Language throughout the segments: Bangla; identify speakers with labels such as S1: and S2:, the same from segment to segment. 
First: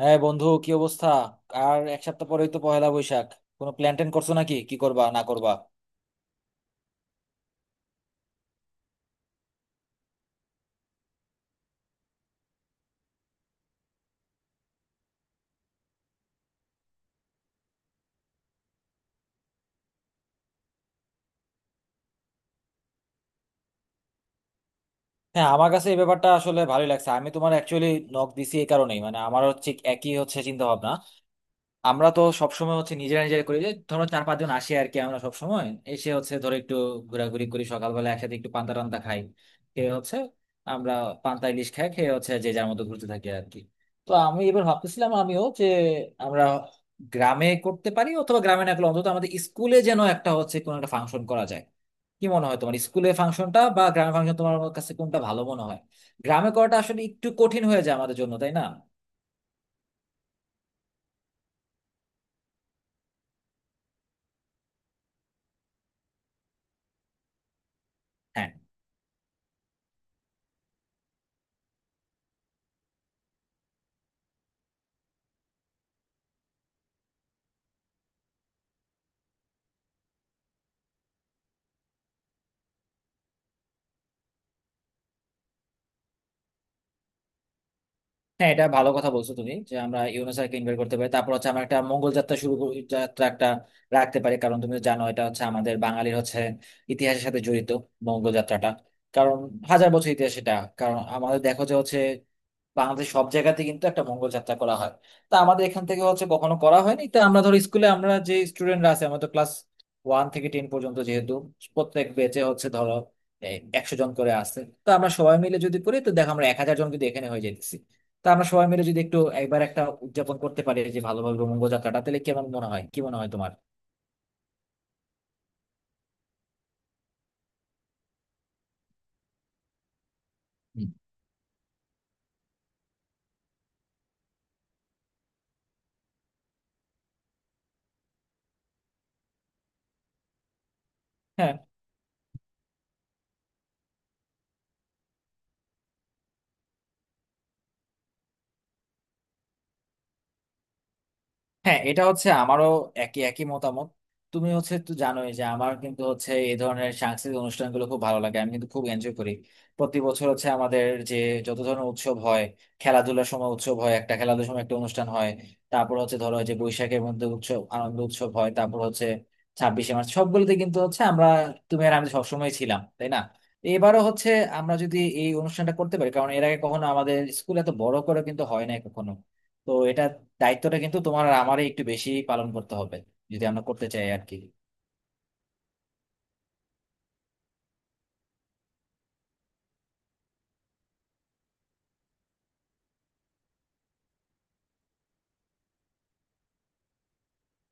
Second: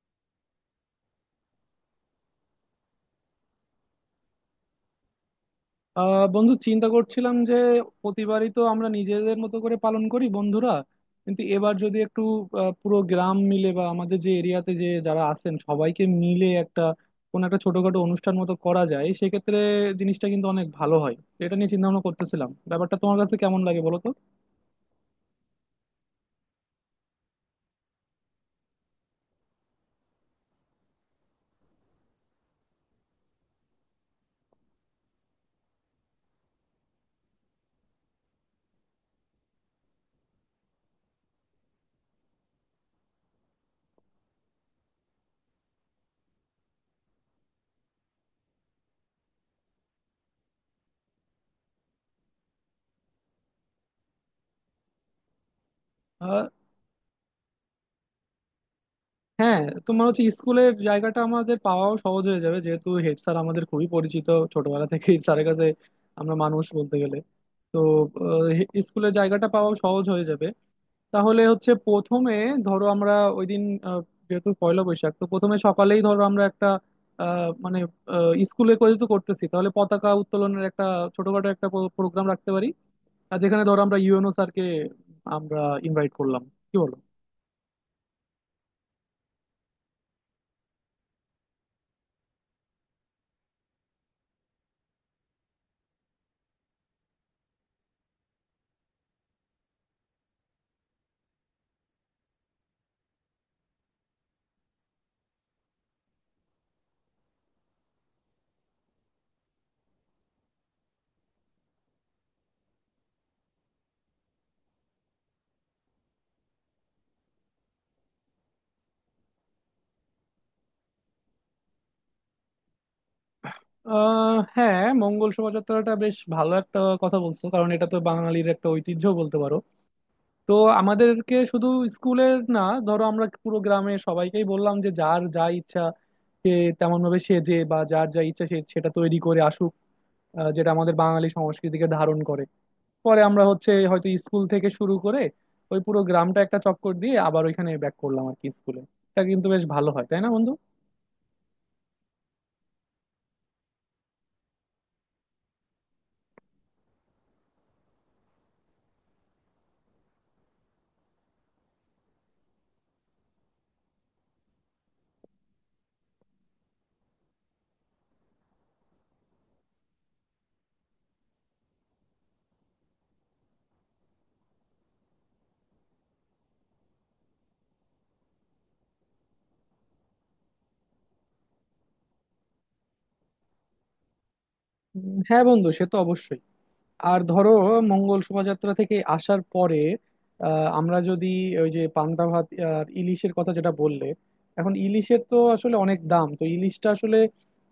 S1: হ্যাঁ বন্ধু, কি অবস্থা? আর এক সপ্তাহ পরেই তো পহেলা বৈশাখ। কোনো প্ল্যান ট্যান করছো নাকি, কি করবা না করবা?
S2: বন্ধু, চিন্তা করছিলাম যে প্রতিবারই তো আমরা নিজেদের মতো করে পালন করি বন্ধুরা, কিন্তু এবার যদি একটু পুরো গ্রাম মিলে বা আমাদের যে এরিয়াতে যে যারা আছেন সবাইকে মিলে একটা কোনো একটা ছোটখাটো অনুষ্ঠান মতো করা যায়, সেক্ষেত্রে জিনিসটা কিন্তু অনেক ভালো হয়। এটা নিয়ে চিন্তা ভাবনা করতেছিলাম, ব্যাপারটা তোমার কাছে কেমন লাগে বলো
S1: হ্যাঁ, আমার কাছে এই ব্যাপারটা আসলে ভালোই লাগছে। আমি তোমার অ্যাকচুয়ালি নক দিছি এই কারণেই, মানে আমারও ঠিক একই হচ্ছে চিন্তা ভাবনা। আমরা তো সবসময় হচ্ছে নিজেরা নিজেরা করি, যে ধরো চার পাঁচজন আসি আর কি। আমরা সবসময় এসে হচ্ছে ধরো একটু ঘোরাঘুরি করি, সকালবেলা একসাথে একটু পান্তা টান্তা খাই, খেয়ে হচ্ছে আমরা পান্তা ইলিশ খাই, খেয়ে হচ্ছে যে যার মতো ঘুরতে থাকি আর কি। তো আমি এবার ভাবতেছিলাম, আমিও যে আমরা গ্রামে করতে পারি, অথবা গ্রামে না করলে অন্তত আমাদের স্কুলে যেন একটা হচ্ছে কোনো একটা ফাংশন করা যায়। কি মনে হয় তোমার, স্কুলে ফাংশনটা বা গ্রামে ফাংশন তোমার কাছে কোনটা ভালো মনে হয়?
S2: তো।
S1: গ্রামে করাটা আসলে একটু কঠিন হয়ে যায় আমাদের জন্য, তাই না?
S2: হ্যাঁ, তোমার হচ্ছে স্কুলের জায়গাটা আমাদের পাওয়াও সহজ হয়ে যাবে, যেহেতু হেড স্যার আমাদের খুবই পরিচিত, ছোটবেলা থেকে স্যারের কাছে আমরা মানুষ বলতে গেলে। তো
S1: হ্যাঁ।
S2: স্কুলের জায়গাটা পাওয়াও সহজ হয়ে যাবে। তাহলে হচ্ছে প্রথমে ধরো আমরা ওই দিন, আহ, যেহেতু পয়লা বৈশাখ, তো প্রথমে সকালেই ধরো আমরা একটা আহ, মানে স্কুলে করে তো করতেছি, তাহলে পতাকা উত্তোলনের একটা ছোটখাটো একটা প্রোগ্রাম রাখতে পারি। আর যেখানে ধরো আমরা ইউএনও স্যারকে আমরা ইনভাইট করলাম। কি বলো?
S1: হ্যাঁ, এটা ভালো কথা বলছো তুমি যে আমরা ইউনেস্কোকে ইনভাইট করতে পারি। তারপর হচ্ছে আমরা একটা মঙ্গল যাত্রা যাত্রা একটা রাখতে পারি, কারণ তুমি জানো এটা হচ্ছে আমাদের বাঙালির হচ্ছে ইতিহাসের সাথে জড়িত, মঙ্গল যাত্রাটা। কারণ হাজার বছর ইতিহাস এটা। কারণ আমাদের দেখো যে হচ্ছে বাংলাদেশ সব জায়গাতে কিন্তু একটা মঙ্গল যাত্রা করা হয়, তা আমাদের এখান থেকে হচ্ছে কখনো করা হয়নি। তা আমরা ধর স্কুলে আমরা যে স্টুডেন্টরা আছে, আমাদের ক্লাস 1 থেকে 10 পর্যন্ত যেহেতু প্রত্যেক ব্যাচে হচ্ছে ধরো 100 জন করে আসছে, তো আমরা সবাই মিলে যদি করি তো দেখো আমরা 1,000 জন কিন্তু এখানে হয়ে যেতেছি। তা আমরা সবাই মিলে যদি একটু একবার একটা উদযাপন করতে পারি, যে ভালোভাবে মঙ্গল যাত্রাটা, তাহলে কেমন মনে হয়, কি মনে হয় তোমার?
S2: হ্যাঁ, মঙ্গল শোভাযাত্রাটা বেশ ভালো একটা কথা বলছো, কারণ এটা তো বাঙালির একটা ঐতিহ্য বলতে পারো। তো আমাদেরকে শুধু স্কুলের না, ধরো আমরা পুরো গ্রামে সবাইকেই বললাম যে যার যা ইচ্ছা সে তেমন ভাবে সেজে বা যার যা ইচ্ছা সে সেটা তৈরি করে আসুক, যেটা আমাদের বাঙালি
S1: হুম।
S2: সংস্কৃতিকে ধারণ করে। পরে আমরা হচ্ছে হয়তো স্কুল থেকে শুরু করে ওই পুরো গ্রামটা একটা চক্কর দিয়ে আবার ওইখানে ব্যাক করলাম আর কি, স্কুলে। এটা কিন্তু বেশ ভালো হয়, তাই না বন্ধু?
S1: হ্যাঁ, এটা হচ্ছে আমারও একই একই মতামত। তুমি হচ্ছে তো জানোই যে আমার কিন্তু হচ্ছে এই ধরনের সাংস্কৃতিক অনুষ্ঠানগুলো খুব ভালো লাগে, আমি কিন্তু খুব এনজয় করি। প্রতি বছর হচ্ছে আমাদের যে যত ধরনের উৎসব হয়, খেলাধুলার সময় উৎসব হয়, একটা খেলাধুলার সময় একটা অনুষ্ঠান হয়। তারপর হচ্ছে ধরো যে বৈশাখের মধ্যে উৎসব আনন্দ উৎসব হয়, তারপর হচ্ছে 26শে মার্চ, সবগুলোতে কিন্তু হচ্ছে আমরা, তুমি আর আমি সবসময় ছিলাম, তাই না? এবারও হচ্ছে আমরা যদি এই অনুষ্ঠানটা করতে পারি, কারণ এর আগে কখনো আমাদের স্কুলে এত বড় করে কিন্তু হয় না কখনো। তো এটা দায়িত্বটা কিন্তু তোমার আর আমারই একটু বেশি পালন করতে হবে, যদি আমরা করতে চাই আর কি।
S2: হ্যাঁ বন্ধু, সে তো অবশ্যই। আর ধরো মঙ্গল শোভাযাত্রা থেকে আসার পরে আমরা যদি ওই যে পান্তা ভাত আর ইলিশের কথা যেটা বললে, এখন ইলিশের তো আসলে অনেক দাম, তো ইলিশটা আসলে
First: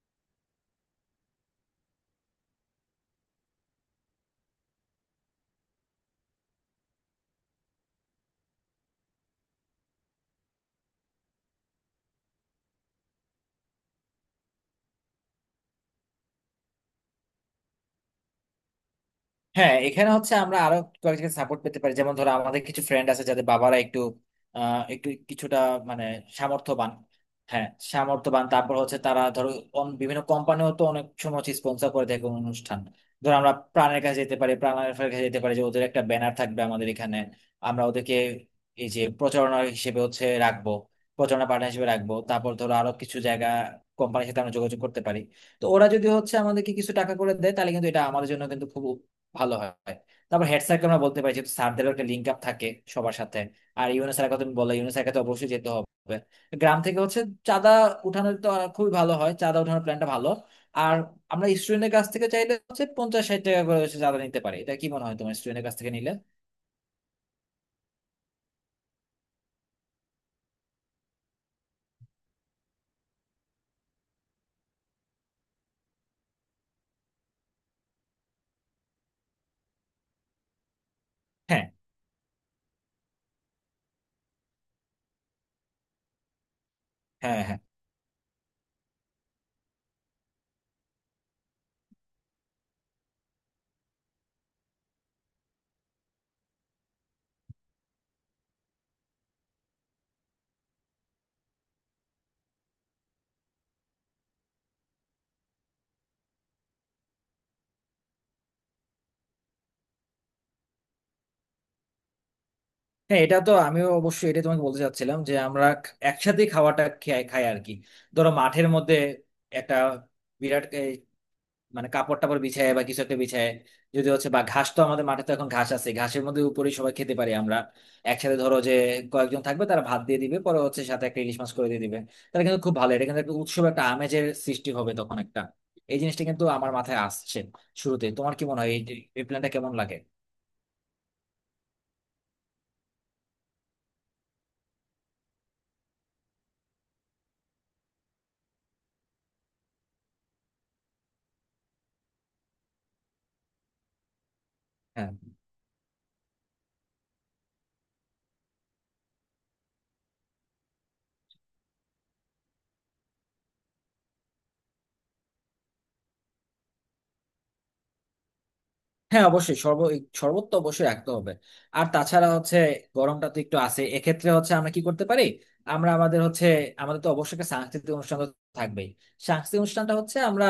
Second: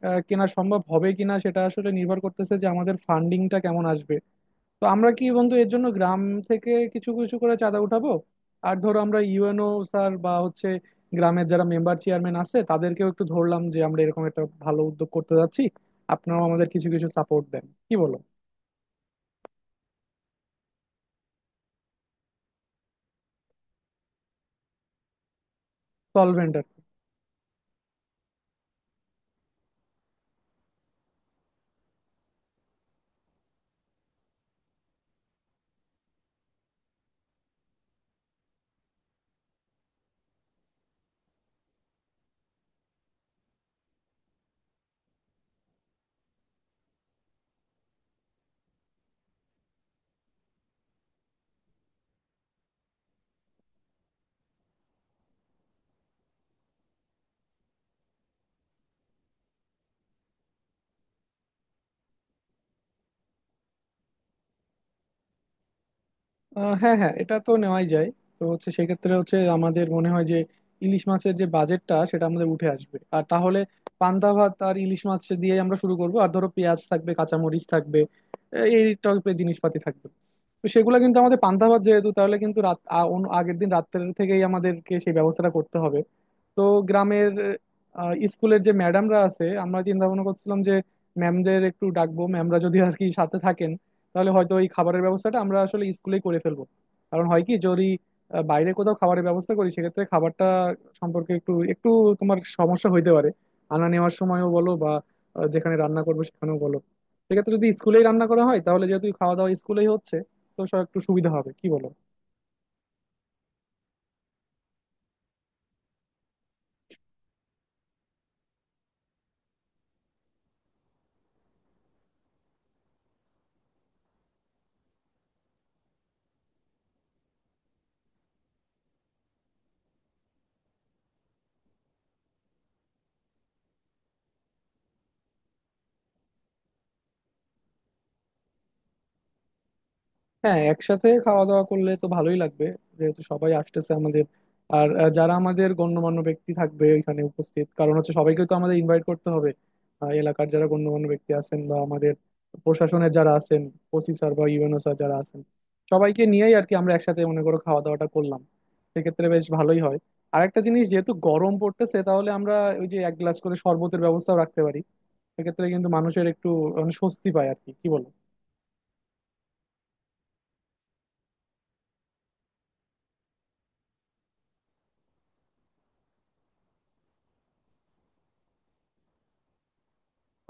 S2: কেনা সম্ভব হবে কিনা সেটা আসলে নির্ভর করতেছে যে আমাদের ফান্ডিংটা কেমন আসবে। তো আমরা কি বন্ধু এর জন্য গ্রাম থেকে কিছু কিছু করে চাঁদা উঠাবো? আর ধরো আমরা ইউএনও স্যার বা হচ্ছে গ্রামের যারা মেম্বার চেয়ারম্যান আছে তাদেরকেও একটু ধরলাম যে আমরা এরকম একটা ভালো উদ্যোগ করতে যাচ্ছি, আপনারাও আমাদের কিছু কিছু সাপোর্ট দেন। কি বলো?
S1: হ্যাঁ, এখানে হচ্ছে আমরা আরো কয়েকজনকে সাপোর্ট পেতে পারি, যেমন ধরো আমাদের কিছু ফ্রেন্ড আছে যাদের বাবারা একটু একটু কিছুটা মানে
S2: সলভেন্ট।
S1: সামর্থ্যবান। হ্যাঁ, সামর্থ্যবান। তারপর হচ্ছে তারা ধরো বিভিন্ন কোম্পানিও তো অনেক সময় হচ্ছে স্পন্সর করে দেয় কোনো অনুষ্ঠান। ধরো আমরা প্রাণের কাছে যেতে পারি, যে ওদের একটা ব্যানার থাকবে আমাদের এখানে, আমরা ওদেরকে এই যে প্রচারণা হিসেবে হচ্ছে রাখবো, প্রচারণা পার্টনার হিসেবে রাখবো। তারপর ধরো আরো কিছু জায়গা, কোম্পানির সাথে আমরা যোগাযোগ করতে পারি। তো ওরা যদি হচ্ছে আমাদেরকে কিছু টাকা করে দেয় তাহলে ভালো হয়। তারপর হেড স্যারকে আমরা বলতে পারি, যেহেতু স্যারদেরও একটা লিঙ্ক আপ থাকে সবার সাথে। আর ইউনুস স্যারের কথা তুমি বললে, ইউনুস স্যারকে তো অবশ্যই যেতে হবে। গ্রাম থেকে হচ্ছে চাঁদা উঠানোর তো আর খুবই ভালো হয়, চাঁদা উঠানোর প্ল্যানটা ভালো। আর আমরা স্টুডেন্টের কাছ থেকে চাইলে হচ্ছে 50-60 টাকা করে হচ্ছে চাঁদা নিতে পারি। এটা কি মনে হয় তোমার, স্টুডেন্টের কাছ থেকে নিলে?
S2: হ্যাঁ হ্যাঁ, এটা তো নেওয়াই যায়। তো হচ্ছে সেক্ষেত্রে হচ্ছে আমাদের মনে হয় যে ইলিশ মাছের যে বাজেটটা সেটা আমাদের উঠে আসবে। আর তাহলে পান্তা ভাত আর ইলিশ মাছ দিয়ে আমরা শুরু করব। আর ধরো পেঁয়াজ থাকবে, কাঁচামরিচ থাকবে, আহ, এই টাইপের জিনিসপাতি থাকবে। তো সেগুলো কিন্তু আমাদের
S1: হ্যাঁ
S2: পান্তা ভাত যেহেতু, তাহলে কিন্তু আগের দিন রাত্রের থেকেই আমাদেরকে সেই ব্যবস্থাটা করতে হবে। তো গ্রামের
S1: হ্যাঁ হ্যাঁ।
S2: স্কুলের যে ম্যাডামরা আছে আমরা চিন্তা ভাবনা করছিলাম যে ম্যামদের একটু ডাকবো, ম্যামরা যদি আর কি সাথে থাকেন তাহলে হয়তো এই খাবারের ব্যবস্থাটা আমরা আসলে স্কুলেই করে ফেলবো। কারণ হয় কি, যদি বাইরে কোথাও খাবারের ব্যবস্থা করি, সেক্ষেত্রে খাবারটা সম্পর্কে একটু একটু তোমার সমস্যা হইতে পারে, আনা নেওয়ার সময়ও বলো বা যেখানে রান্না করবো সেখানেও বলো। সেক্ষেত্রে যদি স্কুলেই রান্না করা হয় তাহলে যেহেতু খাওয়া দাওয়া স্কুলেই হচ্ছে, তো সব একটু সুবিধা হবে। কি বলো?
S1: হ্যাঁ, এটা তো আমিও অবশ্যই, এটা তোমাকে বলতে চাচ্ছিলাম যে আমরা একসাথে খাওয়াটা খাই খাই আর কি। ধরো মাঠের মধ্যে একটা বিরাট মানে কাপড় টাপড় বিছায় বা কিছু একটা বিছায়, যদি হচ্ছে বা ঘাস, তো আমাদের মাঠে তো এখন ঘাস আছে, ঘাসের মধ্যে উপরে সবাই খেতে পারি আমরা একসাথে। ধরো যে কয়েকজন থাকবে তারা ভাত দিয়ে দিবে, পরে হচ্ছে সাথে একটা ইলিশ মাছ করে দিয়ে দিবে। তাহলে কিন্তু খুব ভালো, এটা কিন্তু একটা উৎসব একটা আমেজের সৃষ্টি হবে তখন একটা। এই জিনিসটা কিন্তু আমার মাথায় আসছে শুরুতে। তোমার কি মনে হয়, এই এই প্ল্যানটা কেমন লাগে?
S2: হ্যাঁ, একসাথে খাওয়া দাওয়া করলে তো ভালোই লাগবে, যেহেতু সবাই আসতেছে আমাদের। আর আহ, যারা আমাদের গণ্যমান্য ব্যক্তি থাকবে এখানে উপস্থিত, কারণ হচ্ছে সবাইকে তো আমাদের ইনভাইট করতে হবে। এলাকার যারা গণ্যমান্য ব্যক্তি আছেন বা আমাদের প্রশাসনের যারা আছেন, ওসি স্যার বা ইউএনও স্যার
S1: হ্যাঁ
S2: যারা আছেন, সবাইকে নিয়েই আর কি আমরা একসাথে মনে করো খাওয়া দাওয়াটা করলাম, সেক্ষেত্রে বেশ ভালোই হয়। আর একটা জিনিস, যেহেতু গরম পড়তেছে, তাহলে আমরা ওই যে এক গ্লাস করে শরবতের ব্যবস্থাও রাখতে পারি, সেক্ষেত্রে কিন্তু মানুষের একটু মানে স্বস্তি পায় আর কি। কি বল?
S1: হ্যাঁ, অবশ্যই শরবত, শরবত তো অবশ্যই রাখতে হবে। আর তাছাড়া হচ্ছে গরমটা তো একটু আছে, এক্ষেত্রে হচ্ছে আমরা কি করতে পারি, আমরা আমাদের হচ্ছে, আমাদের তো অবশ্যই একটা সাংস্কৃতিক অনুষ্ঠান তো থাকবেই। সাংস্কৃতিক অনুষ্ঠানটা হচ্ছে আমরা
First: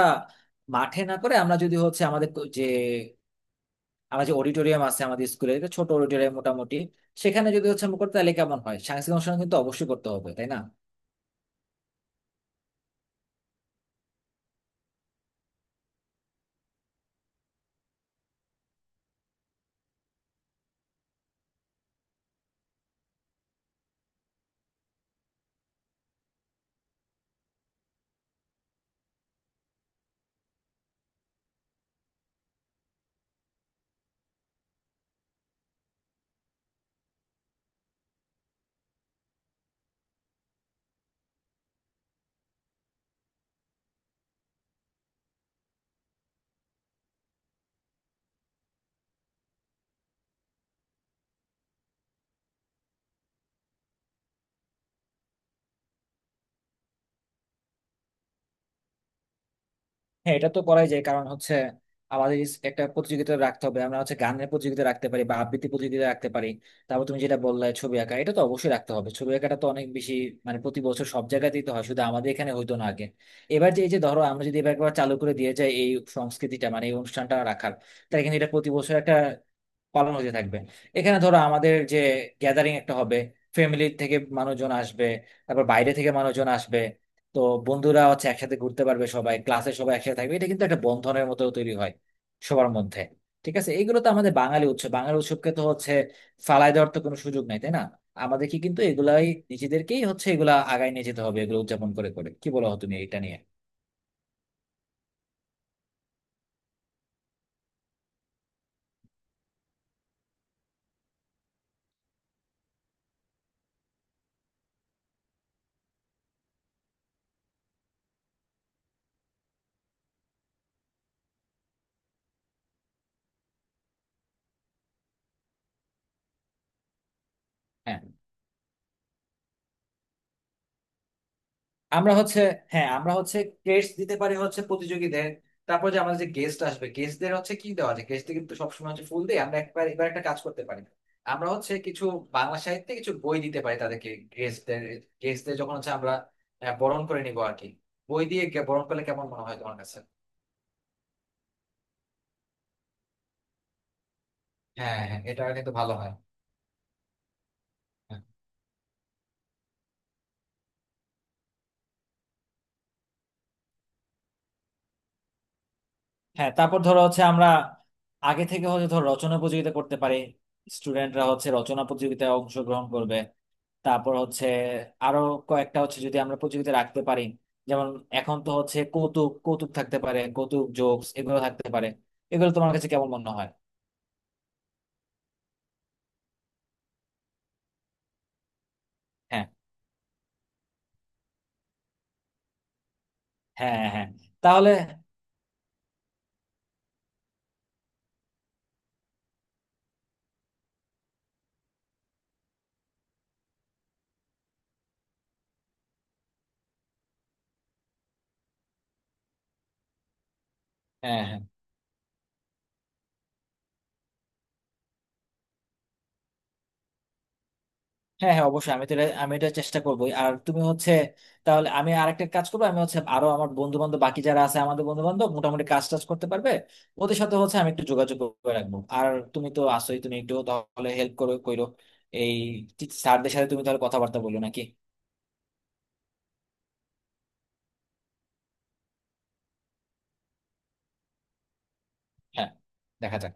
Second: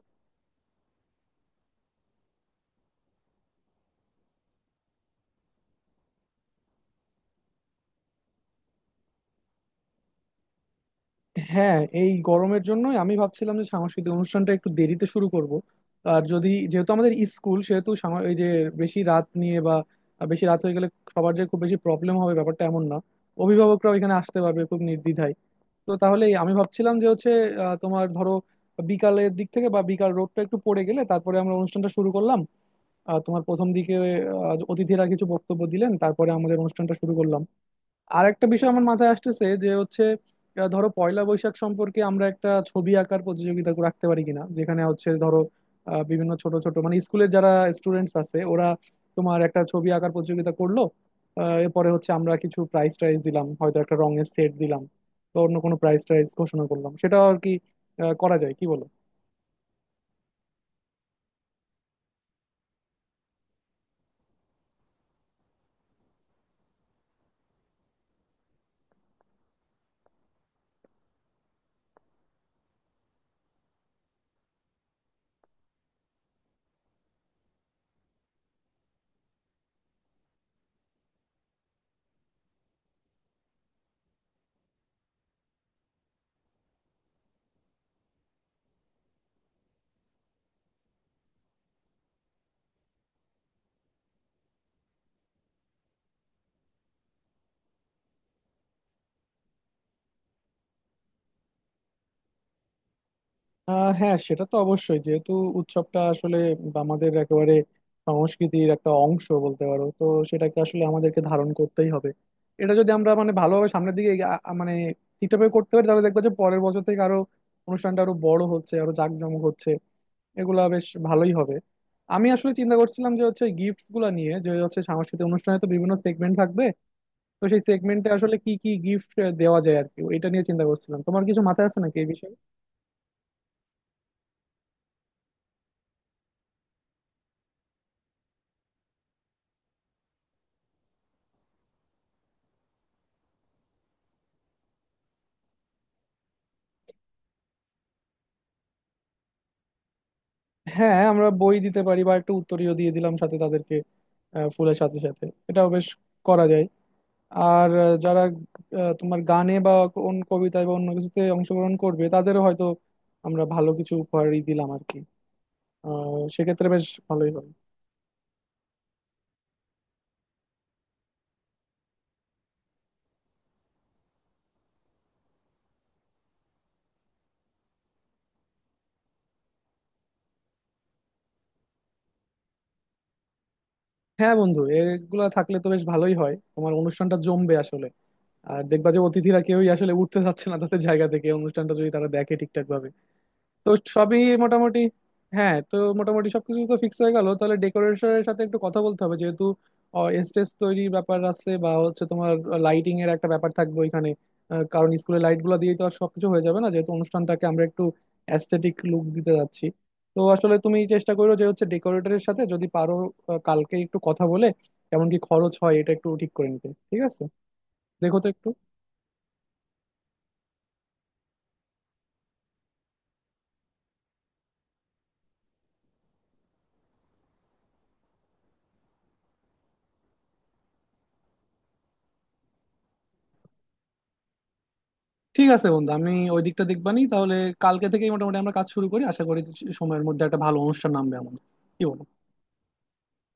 S1: মাঠে না করে, আমরা যদি হচ্ছে আমাদের তো যে আমাদের যে অডিটোরিয়াম আছে আমাদের স্কুলে, ছোট অডিটোরিয়াম মোটামুটি, সেখানে যদি হচ্ছে আমরা করতে তাহলে কেমন হয়? সাংস্কৃতিক অনুষ্ঠান কিন্তু অবশ্যই করতে হবে, তাই না?
S2: হ্যাঁ, এই গরমের জন্যই আমি ভাবছিলাম যে সাংস্কৃতিক অনুষ্ঠানটা একটু দেরিতে শুরু করব। আর যদি যেহেতু আমাদের স্কুল সেহেতু এই যে বেশি রাত নিয়ে বা বেশি রাত হয়ে গেলে সবার যে খুব বেশি প্রবলেম হবে ব্যাপারটা এমন না, অভিভাবকরাও এখানে আসতে পারবে খুব নির্দ্বিধায়। তো তাহলে আমি ভাবছিলাম যে হচ্ছে আহ, তোমার ধরো বিকালের দিক থেকে বা বিকাল রোডটা একটু পড়ে গেলে তারপরে আমরা অনুষ্ঠানটা শুরু করলাম। তোমার প্রথম দিকে অতিথিরা কিছু বক্তব্য দিলেন, তারপরে আমাদের অনুষ্ঠানটা শুরু করলাম। আর একটা বিষয় আমার মাথায় আসতেছে যে হচ্ছে ধরো পয়লা বৈশাখ সম্পর্কে আমরা একটা ছবি আঁকার প্রতিযোগিতা রাখতে পারি কিনা, যেখানে হচ্ছে ধরো বিভিন্ন ছোট ছোট মানে স্কুলের যারা স্টুডেন্টস আছে ওরা তোমার একটা ছবি আঁকার প্রতিযোগিতা করলো। এরপরে হচ্ছে আমরা কিছু প্রাইজ টাইজ দিলাম, হয়তো একটা রঙের সেট দিলাম বা অন্য কোনো প্রাইজ টাইজ ঘোষণা করলাম, সেটাও আর কি করা যায়। কি বলো?
S1: হ্যাঁ, এটা তো করাই যায়, কারণ হচ্ছে আমাদের একটা প্রতিযোগিতা রাখতে হবে। আমরা হচ্ছে গানের প্রতিযোগিতা রাখতে পারি বা আবৃত্তি প্রতিযোগিতা রাখতে পারি। তারপর তুমি যেটা বললে ছবি আঁকা, এটা তো অবশ্যই রাখতে হবে, ছবি আঁকাটা তো অনেক বেশি, মানে প্রতি বছর সব জায়গাতেই তো হয়, শুধু আমাদের এখানে হইতো না আগে। এবার যে এই যে ধরো আমরা যদি এবার একবার চালু করে দিয়ে যাই এই সংস্কৃতিটা, মানে এই অনুষ্ঠানটা রাখার, তাহলে কিন্তু এটা প্রতি বছর একটা পালন হতে থাকবে। এখানে ধরো আমাদের যে গ্যাদারিং একটা হবে, ফ্যামিলি থেকে মানুষজন আসবে, তারপর বাইরে থেকে মানুষজন আসবে। তো বন্ধুরা হচ্ছে একসাথে ঘুরতে পারবে, সবাই ক্লাসে সবাই একসাথে থাকবে, এটা কিন্তু একটা বন্ধনের মতো তৈরি হয় সবার মধ্যে। ঠিক আছে, এগুলো তো আমাদের বাঙালি উৎসব, বাঙালি উৎসবকে তো হচ্ছে ফালায় দেওয়ার তো কোনো সুযোগ নাই, তাই না? আমাদের কি কিন্তু এগুলাই, নিজেদেরকেই হচ্ছে এগুলা আগায় নিয়ে যেতে হবে, এগুলো উদযাপন করে করে। কি বলো তুমি এটা নিয়ে?
S2: হ্যাঁ, সেটা তো অবশ্যই, যেহেতু উৎসবটা আসলে আমাদের একেবারে সংস্কৃতির একটা অংশ বলতে পারো। তো সেটাকে আসলে আমাদেরকে ধারণ করতেই হবে। এটা যদি আমরা মানে ভালোভাবে সামনের দিকে মানে ঠিকঠাকভাবে করতে পারি তাহলে দেখবো যে পরের বছর থেকে আরো অনুষ্ঠানটা আরো বড় হচ্ছে, আরো জাঁকজমক হচ্ছে। এগুলা বেশ ভালোই হবে। আমি আসলে চিন্তা করছিলাম যে হচ্ছে গিফটস গুলা নিয়ে, যে হচ্ছে সাংস্কৃতিক অনুষ্ঠানে তো বিভিন্ন সেগমেন্ট থাকবে, তো সেই
S1: হ্যাঁ
S2: সেগমেন্টে আসলে কি কি গিফট দেওয়া যায় আর কি, এটা নিয়ে চিন্তা করছিলাম। তোমার কিছু মাথায় আছে নাকি এই
S1: আমরা
S2: বিষয়ে?
S1: হচ্ছে হ্যাঁ, আমরা হচ্ছে ক্রেস্ট দিতে পারি হচ্ছে প্রতিযোগীদের। তারপর যে আমাদের যে গেস্ট আসবে গেস্টদের হচ্ছে কি দেওয়া যায়? গেস্টদের কিন্তু সবসময় হচ্ছে ফুল দিয়ে, আমরা একবার এবার একটা কাজ করতে পারি, আমরা হচ্ছে কিছু বাংলা সাহিত্যে কিছু বই দিতে পারি তাদেরকে, গেস্টদের। গেস্টদের যখন হচ্ছে আমরা বরণ করে নিবো আর কি, বই দিয়ে বরণ করলে কেমন মনে হয় তোমার কাছে?
S2: হ্যাঁ, আমরা বই দিতে পারি বা একটা উত্তরীয় দিয়ে দিলাম সাথে তাদেরকে, ফুলের সাথে
S1: হ্যাঁ হ্যাঁ,
S2: সাথে।
S1: এটা
S2: এটাও
S1: কিন্তু
S2: বেশ
S1: ভালো হয়।
S2: করা যায়। আর আহ, যারা তোমার গানে বা কোন কবিতায় বা অন্য কিছুতে অংশগ্রহণ করবে তাদেরও হয়তো আমরা ভালো কিছু উপহারই দিলাম আর কি।
S1: হ্যাঁ,
S2: সেক্ষেত্রে
S1: তারপর
S2: বেশ
S1: ধরো হচ্ছে
S2: ভালোই
S1: আমরা
S2: হয়।
S1: আগে থেকে হচ্ছে ধর রচনা প্রতিযোগিতা করতে পারি, স্টুডেন্টরা হচ্ছে রচনা প্রতিযোগিতায় অংশগ্রহণ করবে। তারপর হচ্ছে আরো কয়েকটা হচ্ছে যদি আমরা প্রতিযোগিতা রাখতে পারি, যেমন এখন তো হচ্ছে কৌতুক কৌতুক থাকতে পারে, কৌতুক জোকস এগুলো থাকতে পারে। এগুলো তোমার কাছে কেমন মনে হয়?
S2: হ্যাঁ বন্ধু, এগুলা থাকলে তো বেশ ভালোই হয়, তোমার অনুষ্ঠানটা জমবে আসলে। আর দেখবা যে অতিথিরা
S1: হ্যাঁ
S2: কেউই আসলে উঠতে চাচ্ছে না তাদের জায়গা থেকে, অনুষ্ঠানটা যদি তারা দেখে ঠিকঠাক ভাবে। তো
S1: হ্যাঁ হ্যাঁ হ্যাঁ।
S2: সবই
S1: তাহলে
S2: মোটামুটি। হ্যাঁ, তো মোটামুটি সবকিছু তো ফিক্স হয়ে গেল। তাহলে ডেকোরেশনের সাথে একটু কথা বলতে হবে, যেহেতু স্টেজ তৈরির ব্যাপার আছে বা হচ্ছে তোমার লাইটিং এর একটা ব্যাপার থাকবে ওইখানে। কারণ স্কুলের লাইট গুলো দিয়ে তো আর সবকিছু হয়ে যাবে না, যেহেতু অনুষ্ঠানটাকে আমরা একটু অ্যাস্থেটিক লুক দিতে যাচ্ছি। তো আসলে তুমি চেষ্টা
S1: হ্যাঁ
S2: করো
S1: হ্যাঁ
S2: যে হচ্ছে ডেকোরেটরের সাথে যদি পারো কালকে একটু কথা বলে কেমন কি খরচ হয় এটা একটু ঠিক করে নিতে। ঠিক আছে? দেখো তো
S1: হ্যাঁ হ্যাঁ,
S2: একটু।
S1: অবশ্যই। আমি তো আমি এটা চেষ্টা করবোই। আর তুমি হচ্ছে, তাহলে আমি আরেকটা কাজ করবো, আমি হচ্ছে আরো আমার বন্ধু বান্ধব বাকি যারা আছে, আমাদের বন্ধু বান্ধব মোটামুটি কাজ টাজ করতে পারবে, ওদের সাথে হচ্ছে আমি একটু যোগাযোগ করে রাখবো। আর তুমি তো আসোই, তুমি একটু তাহলে হেল্প করো কইরো এই, স্যারদের সাথে তুমি তাহলে কথাবার্তা বলো নাকি?
S2: ঠিক আছে বন্ধু, আমি ওই দিকটা দেখবানি তাহলে। কালকে থেকেই মোটামুটি আমরা কাজ শুরু করি, আশা করি সময়ের মধ্যে একটা ভালো অনুষ্ঠান নামবে আমাদের। কি বলো?
S1: হ্যাঁ। দেখা যাক।